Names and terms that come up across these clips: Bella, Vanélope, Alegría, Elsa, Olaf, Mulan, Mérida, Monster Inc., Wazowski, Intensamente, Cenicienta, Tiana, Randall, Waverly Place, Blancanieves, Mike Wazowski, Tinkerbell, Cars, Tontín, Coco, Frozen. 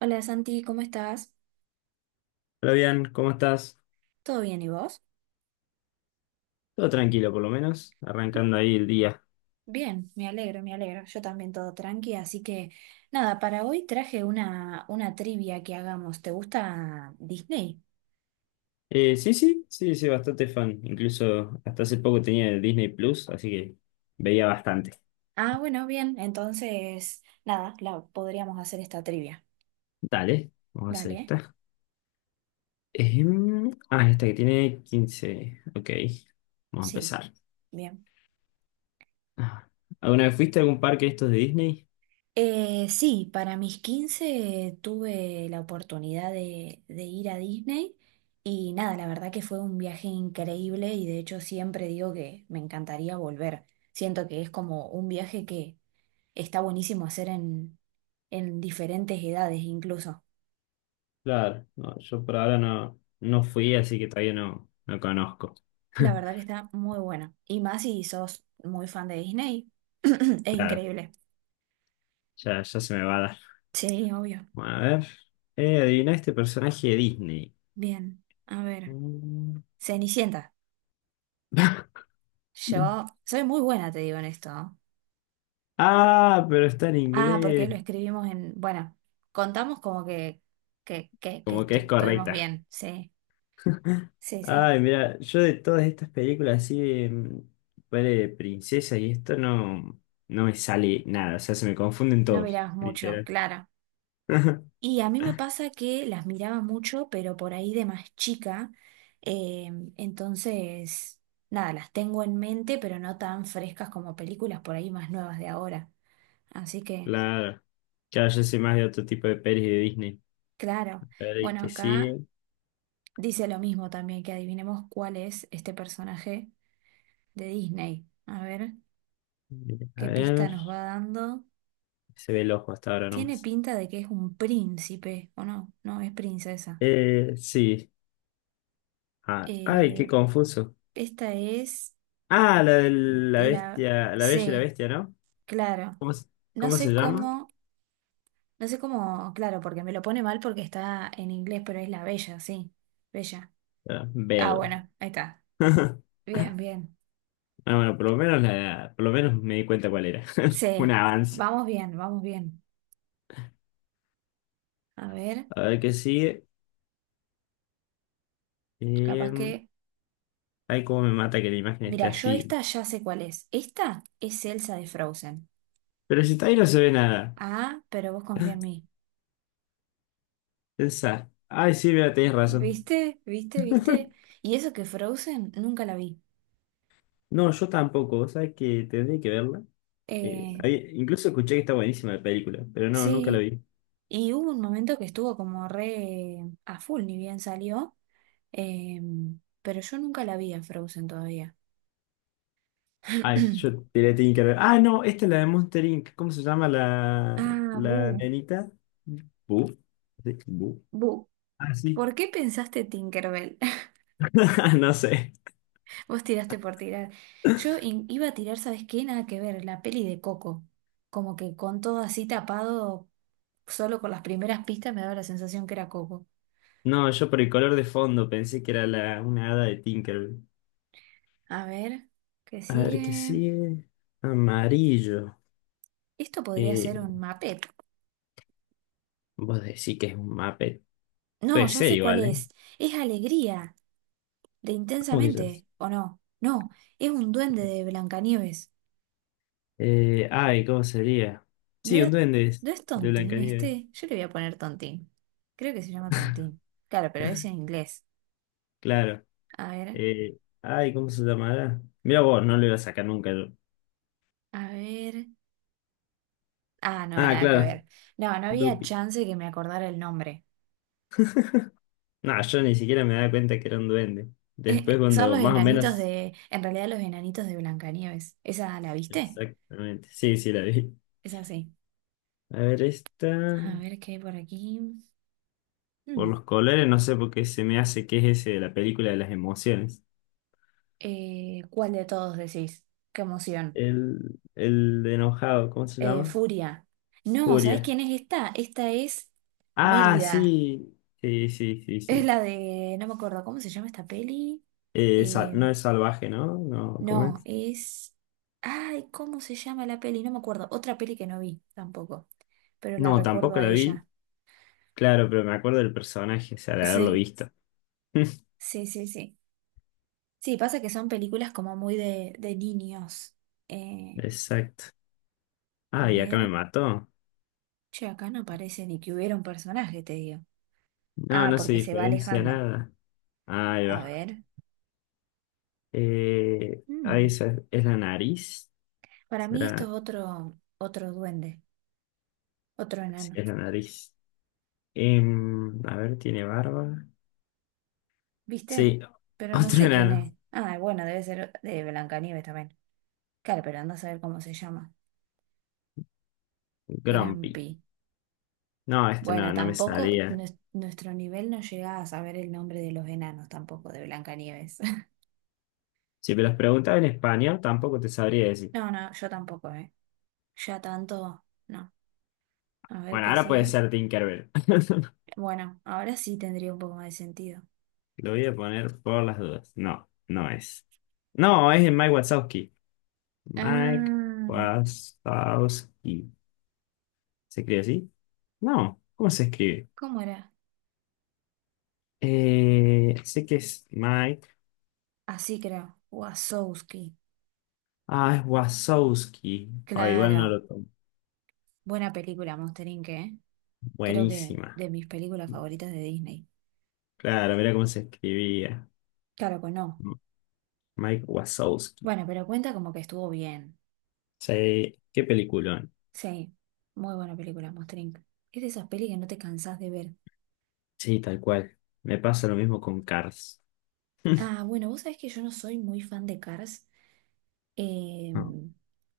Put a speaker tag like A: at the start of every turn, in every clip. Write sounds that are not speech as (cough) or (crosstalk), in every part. A: Hola Santi, ¿cómo estás?
B: Hola, bien, ¿cómo estás?
A: ¿Todo bien y vos?
B: Todo tranquilo, por lo menos,
A: Mm.
B: arrancando ahí el día.
A: Bien, me alegro, me alegro. Yo también todo tranqui, así que nada, para hoy traje una trivia que hagamos. ¿Te gusta Disney?
B: Sí, sí, sí, sí, bastante fan. Incluso hasta hace poco tenía el Disney Plus, así que veía bastante.
A: Ah, bueno, bien, entonces nada, la podríamos hacer esta trivia.
B: Dale, vamos a hacer
A: Dale,
B: esta. Esta que tiene 15. Ok, vamos a
A: sí,
B: empezar.
A: bien.
B: Ah, ¿alguna vez fuiste a algún parque de estos de Disney?
A: Sí, para mis 15 tuve la oportunidad de ir a Disney y nada, la verdad que fue un viaje increíble y de hecho siempre digo que me encantaría volver. Siento que es como un viaje que está buenísimo hacer en diferentes edades incluso.
B: Claro, no, yo por ahora no, no fui, así que todavía no, no conozco.
A: La verdad que
B: (laughs)
A: está muy buena. Y más si sos muy fan de Disney, (clears throat) es
B: Claro,
A: increíble.
B: ya, ya se me va a dar.
A: Sí, obvio.
B: Bueno, a ver. Adivina este personaje de Disney.
A: Bien, a ver.
B: Mm.
A: Cenicienta.
B: (laughs)
A: Yo soy muy buena, te digo en esto, ¿eh?
B: Ah, pero está en
A: Ah, porque
B: inglés.
A: lo escribimos en, bueno, contamos como que, que, que, que
B: Como que
A: estu-
B: es
A: estuvimos
B: correcta.
A: bien, sí, sí, sí.
B: Ay, mira, yo de todas estas películas así de, ponele de princesa y esto no, no me sale nada. O sea, se me confunden
A: No
B: todos,
A: mirabas mucho,
B: literal.
A: claro.
B: (laughs) Claro.
A: Y a mí me pasa que las miraba mucho, pero por ahí de más chica, eh, entonces, nada, las tengo en mente, pero no tan frescas como películas por ahí más nuevas de ahora. Así que,
B: Claro, yo soy más de otro tipo de pelis de Disney. A
A: claro.
B: ver, ¿y
A: Bueno,
B: qué sigue?
A: acá dice lo mismo también, que adivinemos cuál es este personaje de Disney. A ver,
B: A
A: ¿qué pista
B: ver.
A: nos va dando?
B: Se ve el ojo hasta ahora
A: Tiene
B: nomás.
A: pinta de que es un príncipe, ¿o no? No, es princesa.
B: Sí. Ah, ay, qué
A: Eh,
B: confuso.
A: esta es
B: Ah, la de la
A: la
B: bestia, la bella y la
A: C,
B: bestia, ¿no?
A: claro.
B: ¿Cómo, se-
A: No
B: cómo se
A: sé
B: llama?
A: cómo, no sé cómo, claro, porque me lo pone mal porque está en inglés, pero es la bella, sí. Bella.
B: Era
A: Ah,
B: Bell.
A: bueno, ahí está.
B: (laughs)
A: Bien, bien.
B: Ah, bueno, por lo menos me di cuenta cuál era. (laughs) Un
A: C.
B: avance.
A: Vamos bien, vamos bien. A ver,
B: A ver qué sigue.
A: capaz
B: Eh,
A: que.
B: ay, cómo me mata que la imagen esté
A: Mira, yo
B: así.
A: esta ya sé cuál es. Esta es Elsa de Frozen.
B: Pero si está ahí no se ve nada.
A: Ah, pero vos confía en mí.
B: Pensá. Ay, sí, mira, tenés razón.
A: ¿Viste? ¿Viste? ¿Viste?
B: (laughs)
A: Y eso que Frozen nunca la vi.
B: No, yo tampoco. O sea que tendré que verla. Eh,
A: Eh,
B: ahí- incluso escuché que está buenísima la película, pero no, nunca la
A: sí,
B: vi.
A: y hubo un momento que estuvo como re a full, ni bien salió, pero yo nunca la vi a Frozen todavía.
B: Ay, yo
A: (clears throat)
B: te la tenía que ver. Ah, no, esta es la de Monster Inc. ¿Cómo se llama la,
A: Ah,
B: la
A: Bu,
B: nenita? Bu. ¿Sí? Bu.
A: Bu,
B: Ah, sí.
A: ¿por qué pensaste Tinkerbell? (laughs)
B: (laughs) Ah, no sé.
A: Vos tiraste por tirar. Yo iba a tirar, ¿sabes qué? Nada que ver, la peli de Coco. Como que con todo así tapado, solo con las primeras pistas me daba la sensación que era Coco.
B: No, yo por el color de fondo pensé que era una hada de Tinkerbell.
A: A ver, ¿qué
B: A ver qué
A: sigue?
B: sigue. Amarillo.
A: Esto podría ser
B: Eh,
A: un mapet.
B: vos decís que es un Muppet. Puede
A: No, ya
B: ser
A: sé cuál
B: igual, ¿eh?
A: es. Es Alegría, de
B: ¿Cómo que ya es?
A: Intensamente, ¿o no? No, es un duende de Blancanieves.
B: Ay, ¿cómo sería?
A: ¿No
B: Sí, un
A: era,
B: duende es,
A: no es
B: de
A: Tontín
B: Blancanieves.
A: este? Yo le voy a poner Tontín. Creo que se llama Tontín. Claro, pero es en inglés.
B: Claro.
A: A ver,
B: Ay, ¿cómo se llamará? Mira vos, no lo iba a sacar nunca yo.
A: a ver. Ah, no,
B: Ah,
A: nada que
B: claro.
A: ver. No, no había
B: Dupi.
A: chance que me acordara el nombre.
B: No, yo ni siquiera me daba cuenta que era un duende. Después
A: Son
B: cuando
A: los
B: más o
A: enanitos
B: menos...
A: de, en realidad los enanitos de Blancanieves. ¿Esa la viste?
B: Exactamente. Sí, sí, la vi.
A: Es así.
B: A ver, esta.
A: A ver qué hay por aquí.
B: Por
A: Mm.
B: los colores, no sé por qué se me hace que es ese de la película de las emociones.
A: ¿Cuál de todos decís? Qué emoción.
B: El, el de enojado, ¿cómo se llama?
A: Furia. No, ¿sabés
B: Furia.
A: quién es esta? Esta es
B: Ah,
A: Mérida.
B: sí. Sí, sí, sí,
A: Es
B: sí.
A: la de. No me acuerdo cómo se llama esta peli.
B: Eh, sa-
A: Eh,
B: no es salvaje, ¿no? No, ¿cómo
A: no,
B: es?
A: es. Ay, ¿cómo se llama la peli? No me acuerdo. Otra peli que no vi tampoco. Pero la
B: No,
A: recuerdo
B: tampoco
A: a
B: la vi.
A: ella.
B: Claro, pero me acuerdo del personaje, o sea, de haberlo
A: Sí,
B: visto. (laughs)
A: sí, sí, sí. Sí, pasa que son películas como muy de niños. Eh,
B: Exacto.
A: a
B: Ah, y acá me
A: ver.
B: mató.
A: Che, acá no parece ni que hubiera un personaje, te digo.
B: No,
A: Ah,
B: no se
A: porque se va
B: diferencia
A: alejando.
B: nada. Ahí
A: A
B: va.
A: ver.
B: Ahí
A: Mm.
B: es la nariz.
A: Para mí esto es
B: ¿Será?
A: otro duende, otro
B: Sí,
A: enano.
B: es la nariz. A ver, tiene barba.
A: ¿Viste?
B: Sí, (laughs)
A: Pero no
B: otro
A: sé quién
B: enano,
A: es. Ah, bueno, debe ser de Blancanieves también. Claro, pero anda a saber cómo se llama.
B: Grumpy.
A: Grampi.
B: No, este
A: Bueno,
B: no, no me
A: tampoco
B: salía.
A: nuestro nivel no llega a saber el nombre de los enanos tampoco de Blancanieves. (laughs)
B: Si me los preguntaba en español, tampoco te sabría decir.
A: No, no, yo tampoco, ¿eh? Ya tanto, no. A ver
B: Bueno,
A: qué
B: ahora puede
A: sigue.
B: ser Tinkerbell. (laughs)
A: Bueno, ahora sí tendría un poco más de sentido.
B: Lo voy a poner por las dudas. No, no es. No, es de Mike Wazowski. Mike
A: Ah,
B: Wazowski. ¿Se escribe así? No, ¿cómo se escribe?
A: ¿cómo era?
B: Sé que es Mike.
A: Así creo. Wazowski.
B: Ah, es Wazowski. Ah, igual no
A: Claro.
B: lo tomo.
A: Buena película, Monster Inc., ¿eh? Creo que
B: Buenísima.
A: de mis películas favoritas de Disney.
B: Claro, mira cómo se escribía.
A: Claro que no.
B: Mike Wazowski.
A: Bueno, pero cuenta como que estuvo bien.
B: Sí, qué peliculón.
A: Sí, muy buena película, Monster Inc. Es de esas pelis que no te cansás de ver.
B: Sí, tal cual. Me pasa lo mismo con Cars.
A: Ah, bueno, vos sabés que yo no soy muy fan de Cars.
B: No,
A: Em,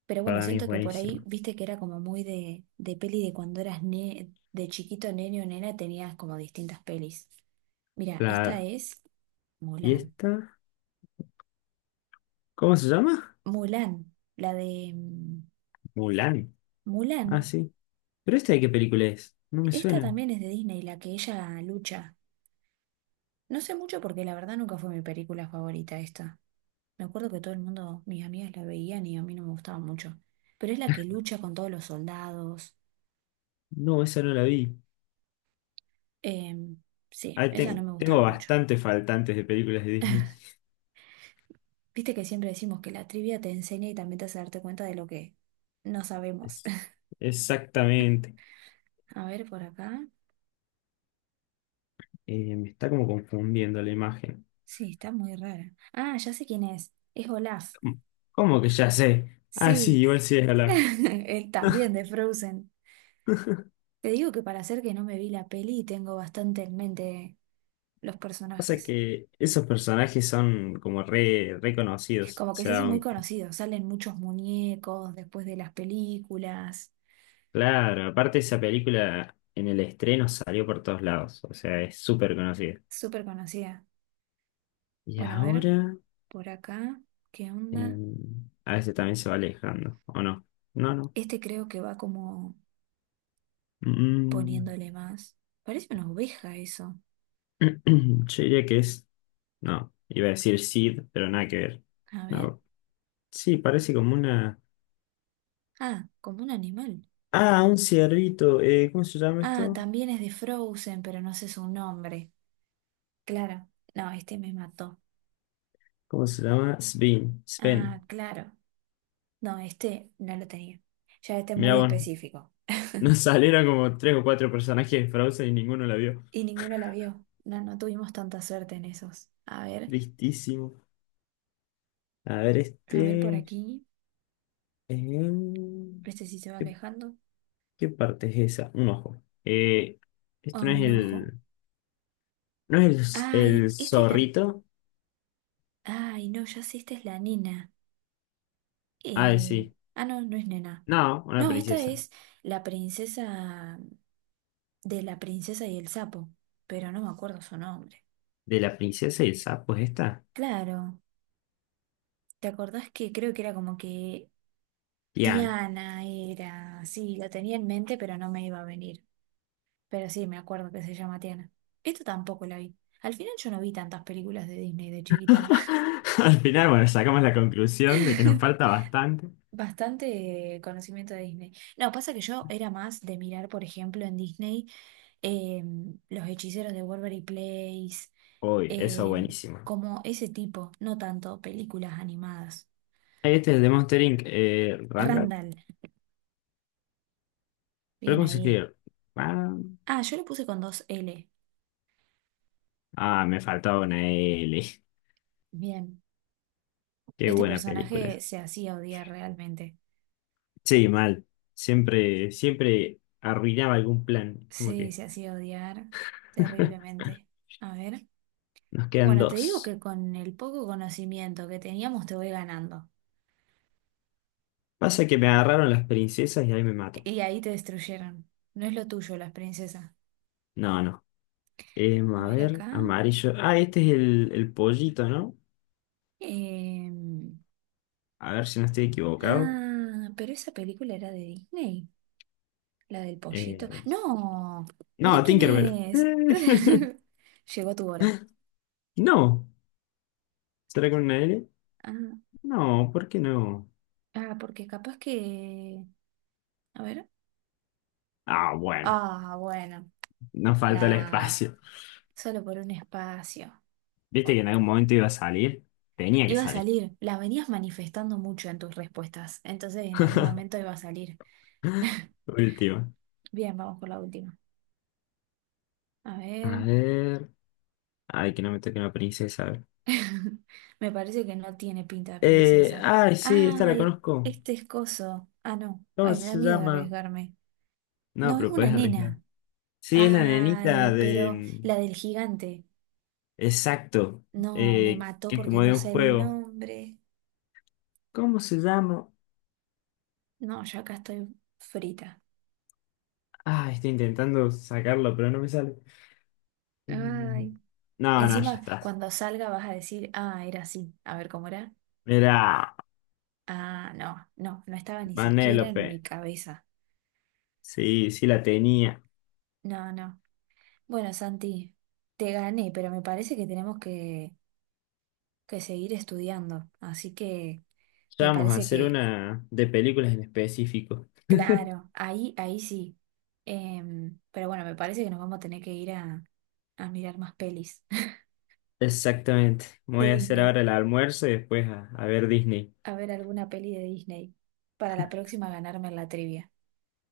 A: pero bueno,
B: para mí es
A: siento que por ahí,
B: buenísimo.
A: viste que era como muy de peli de cuando eras de chiquito, nene o nena, tenías como distintas pelis. Mira, esta
B: Claro.
A: es
B: ¿Y
A: Mulan.
B: esta? ¿Cómo se llama?
A: Mulan, la de
B: Mulan. Ah,
A: Mulan.
B: sí. ¿Pero esta de qué película es? No me
A: Esta
B: suena.
A: también es de Disney, la que ella lucha. No sé mucho porque la verdad nunca fue mi película favorita esta. Me acuerdo que todo el mundo, mis amigas la veían y a mí no me gustaba mucho. Pero es la que lucha con todos los soldados.
B: No, esa no la vi.
A: Em, sí,
B: Ah,
A: esa no me gustaba
B: tengo
A: mucho.
B: bastantes faltantes de películas de Disney.
A: Viste que siempre decimos que la trivia te enseña y también te hace darte cuenta de lo que no sabemos.
B: Es-
A: (laughs)
B: exactamente.
A: A ver por acá.
B: Me está como confundiendo la imagen.
A: Sí, está muy rara. Ah, ya sé quién es. Es Olaf.
B: ¿Cómo cómo que ya sé? Ah, sí,
A: Sí,
B: igual
A: (laughs)
B: sí es Alaska.
A: él también de Frozen. Te digo que para hacer que no me vi la peli tengo bastante en mente los
B: Pasa
A: personajes.
B: que esos personajes son como re reconocidos. O
A: Como que se
B: sea,
A: hacen muy conocidos, salen muchos muñecos después de las películas.
B: claro, aparte esa película en el estreno salió por todos lados. O sea, es súper conocida.
A: Súper conocida.
B: Y
A: Bueno, a ver,
B: ahora,
A: por acá, ¿qué onda?
B: eh, a veces también se va alejando, ¿o no? No, no.
A: Este creo que va como
B: Mm,
A: poniéndole más. Parece una oveja eso.
B: (clears throat) yo diría que es. No, iba a decir Sid, pero nada que ver.
A: A ver.
B: No. Sí, parece como una.
A: Ah, como un animal.
B: Ah, un ciervito. ¿Cómo se llama
A: Ah,
B: esto?
A: también es de Frozen, pero no sé su nombre. Claro. No, este me mató.
B: ¿Cómo se llama? Sven.
A: Ah,
B: Sven.
A: claro. No, este no lo tenía. Ya este es
B: Mirá
A: muy
B: vos,
A: específico.
B: nos salieron como tres o cuatro personajes de Frozen y ninguno la vio.
A: Y ninguno la vio. No, no tuvimos tanta suerte en esos.
B: Tristísimo. A ver,
A: A ver por
B: este.
A: aquí.
B: em,
A: Este sí se va
B: ¿Qué,
A: alejando.
B: qué parte es esa? Un ojo. Eh,
A: Ah,
B: esto no es
A: un ojo.
B: el. ¿No es el
A: Ay, esta es la.
B: zorrito?
A: Ay, no, ya sé, esta es la nena.
B: Ah,
A: Eh,
B: sí.
A: no, no es nena.
B: No, una
A: No, esta
B: princesa.
A: es la princesa de la princesa y el sapo, pero no me acuerdo su nombre.
B: De la princesa y el sapo es esta.
A: Claro, ¿te acordás que creo que era como que
B: Tiana.
A: Tiana era? Sí, la tenía en mente, pero no me iba a venir. Pero sí, me acuerdo que se llama Tiana. Esto tampoco la vi. Al final yo no vi tantas películas de Disney de chiquita.
B: (laughs) Al final, bueno, sacamos la conclusión de que nos falta
A: (laughs)
B: bastante.
A: Bastante conocimiento de Disney. No, pasa que yo era más de mirar, por ejemplo, en Disney. Los hechiceros de Waverly Place,
B: Uy, eso
A: em,
B: buenísimo.
A: como ese tipo, no tanto películas animadas.
B: Ahí, este es el de Monster Inc. Randall.
A: Randall,
B: ¿Pero
A: bien
B: cómo se
A: ahí.
B: escribe? Ah,
A: Ah, yo lo puse con dos L.
B: ah, me faltaba una L. (laughs)
A: Bien.
B: Qué
A: Este
B: buena
A: personaje
B: película.
A: se hacía odiar realmente.
B: Sí, mal. Siempre, siempre arruinaba algún plan. Como
A: Sí,
B: que
A: se hacía odiar
B: (laughs)
A: terriblemente. A ver.
B: nos quedan
A: Bueno, te digo
B: dos.
A: que con el poco conocimiento que teníamos te voy ganando.
B: Pasa que me agarraron las princesas y ahí me mato.
A: Y ahí te destruyeron. No es lo tuyo, las princesas.
B: No, no. Em,
A: A
B: a
A: ver
B: ver,
A: acá.
B: amarillo. Ah, este es el pollito, ¿no?
A: Em,
B: A ver si no estoy equivocado.
A: Ah, pero esa película era de Disney, la del pollito.
B: Eh,
A: No, mira
B: No,
A: quién
B: Tinkerbell.
A: es.
B: (laughs)
A: (laughs) Llegó tu hora.
B: No. ¿Será con una L?
A: Ah,
B: No, ¿por qué no?
A: ah, porque capaz que. A ver.
B: Ah, bueno.
A: Ah, bueno,
B: Nos falta el
A: nada,
B: espacio.
A: solo por un espacio.
B: ¿Viste que
A: Bueno,
B: en algún momento iba a salir? Tenía que
A: iba a
B: salir.
A: salir, la venías manifestando mucho en tus respuestas, entonces en algún momento iba a salir. (laughs)
B: Última.
A: Bien, vamos por la última. A
B: A
A: ver.
B: ver. Ay, que no me toque una princesa. A ver.
A: (laughs) Me parece que no tiene pinta de
B: Eh,
A: princesa.
B: ay, sí, esta la
A: Ay,
B: conozco.
A: este es coso. Ah, no.
B: ¿Cómo
A: Ay, me da
B: se
A: miedo
B: llama?
A: arriesgarme.
B: No,
A: No, es
B: pero
A: una
B: puedes arriesgar.
A: nena.
B: Sí, es la
A: Ay,
B: nenita de.
A: pero
B: Mm.
A: la del gigante.
B: Exacto.
A: No, me
B: Eh,
A: mató
B: que es
A: porque
B: como
A: no
B: de un
A: sé el
B: juego.
A: nombre.
B: ¿Cómo se llama?
A: No, ya acá estoy frita.
B: Ah, estoy intentando sacarlo, pero no me sale. Em,
A: Ay.
B: No, no, ya
A: Encima,
B: está.
A: cuando salga vas a decir, ah, era así. A ver cómo era.
B: Mirá,
A: Ah, no, no, no estaba ni siquiera en
B: Vanélope.
A: mi cabeza.
B: Sí, sí la tenía.
A: No, no. Bueno, Santi, te gané, pero me parece que tenemos que seguir estudiando. Así que
B: Ya
A: me
B: vamos a
A: parece
B: hacer
A: que,
B: una de películas en específico.
A: claro, ahí sí. Pero bueno, me parece que nos vamos a tener que ir a mirar más pelis
B: Exactamente. Me voy
A: (laughs) de
B: a hacer
A: Disney,
B: ahora el almuerzo y después a ver Disney.
A: a ver alguna peli de Disney para la próxima ganarme la trivia.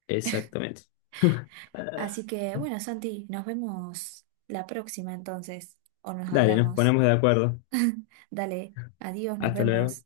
B: Exactamente. (laughs) Ah,
A: Así que bueno, Santi, nos vemos la próxima entonces, o nos
B: dale, nos
A: hablamos.
B: ponemos de acuerdo.
A: (laughs) Dale, adiós, nos
B: Hasta luego.
A: vemos.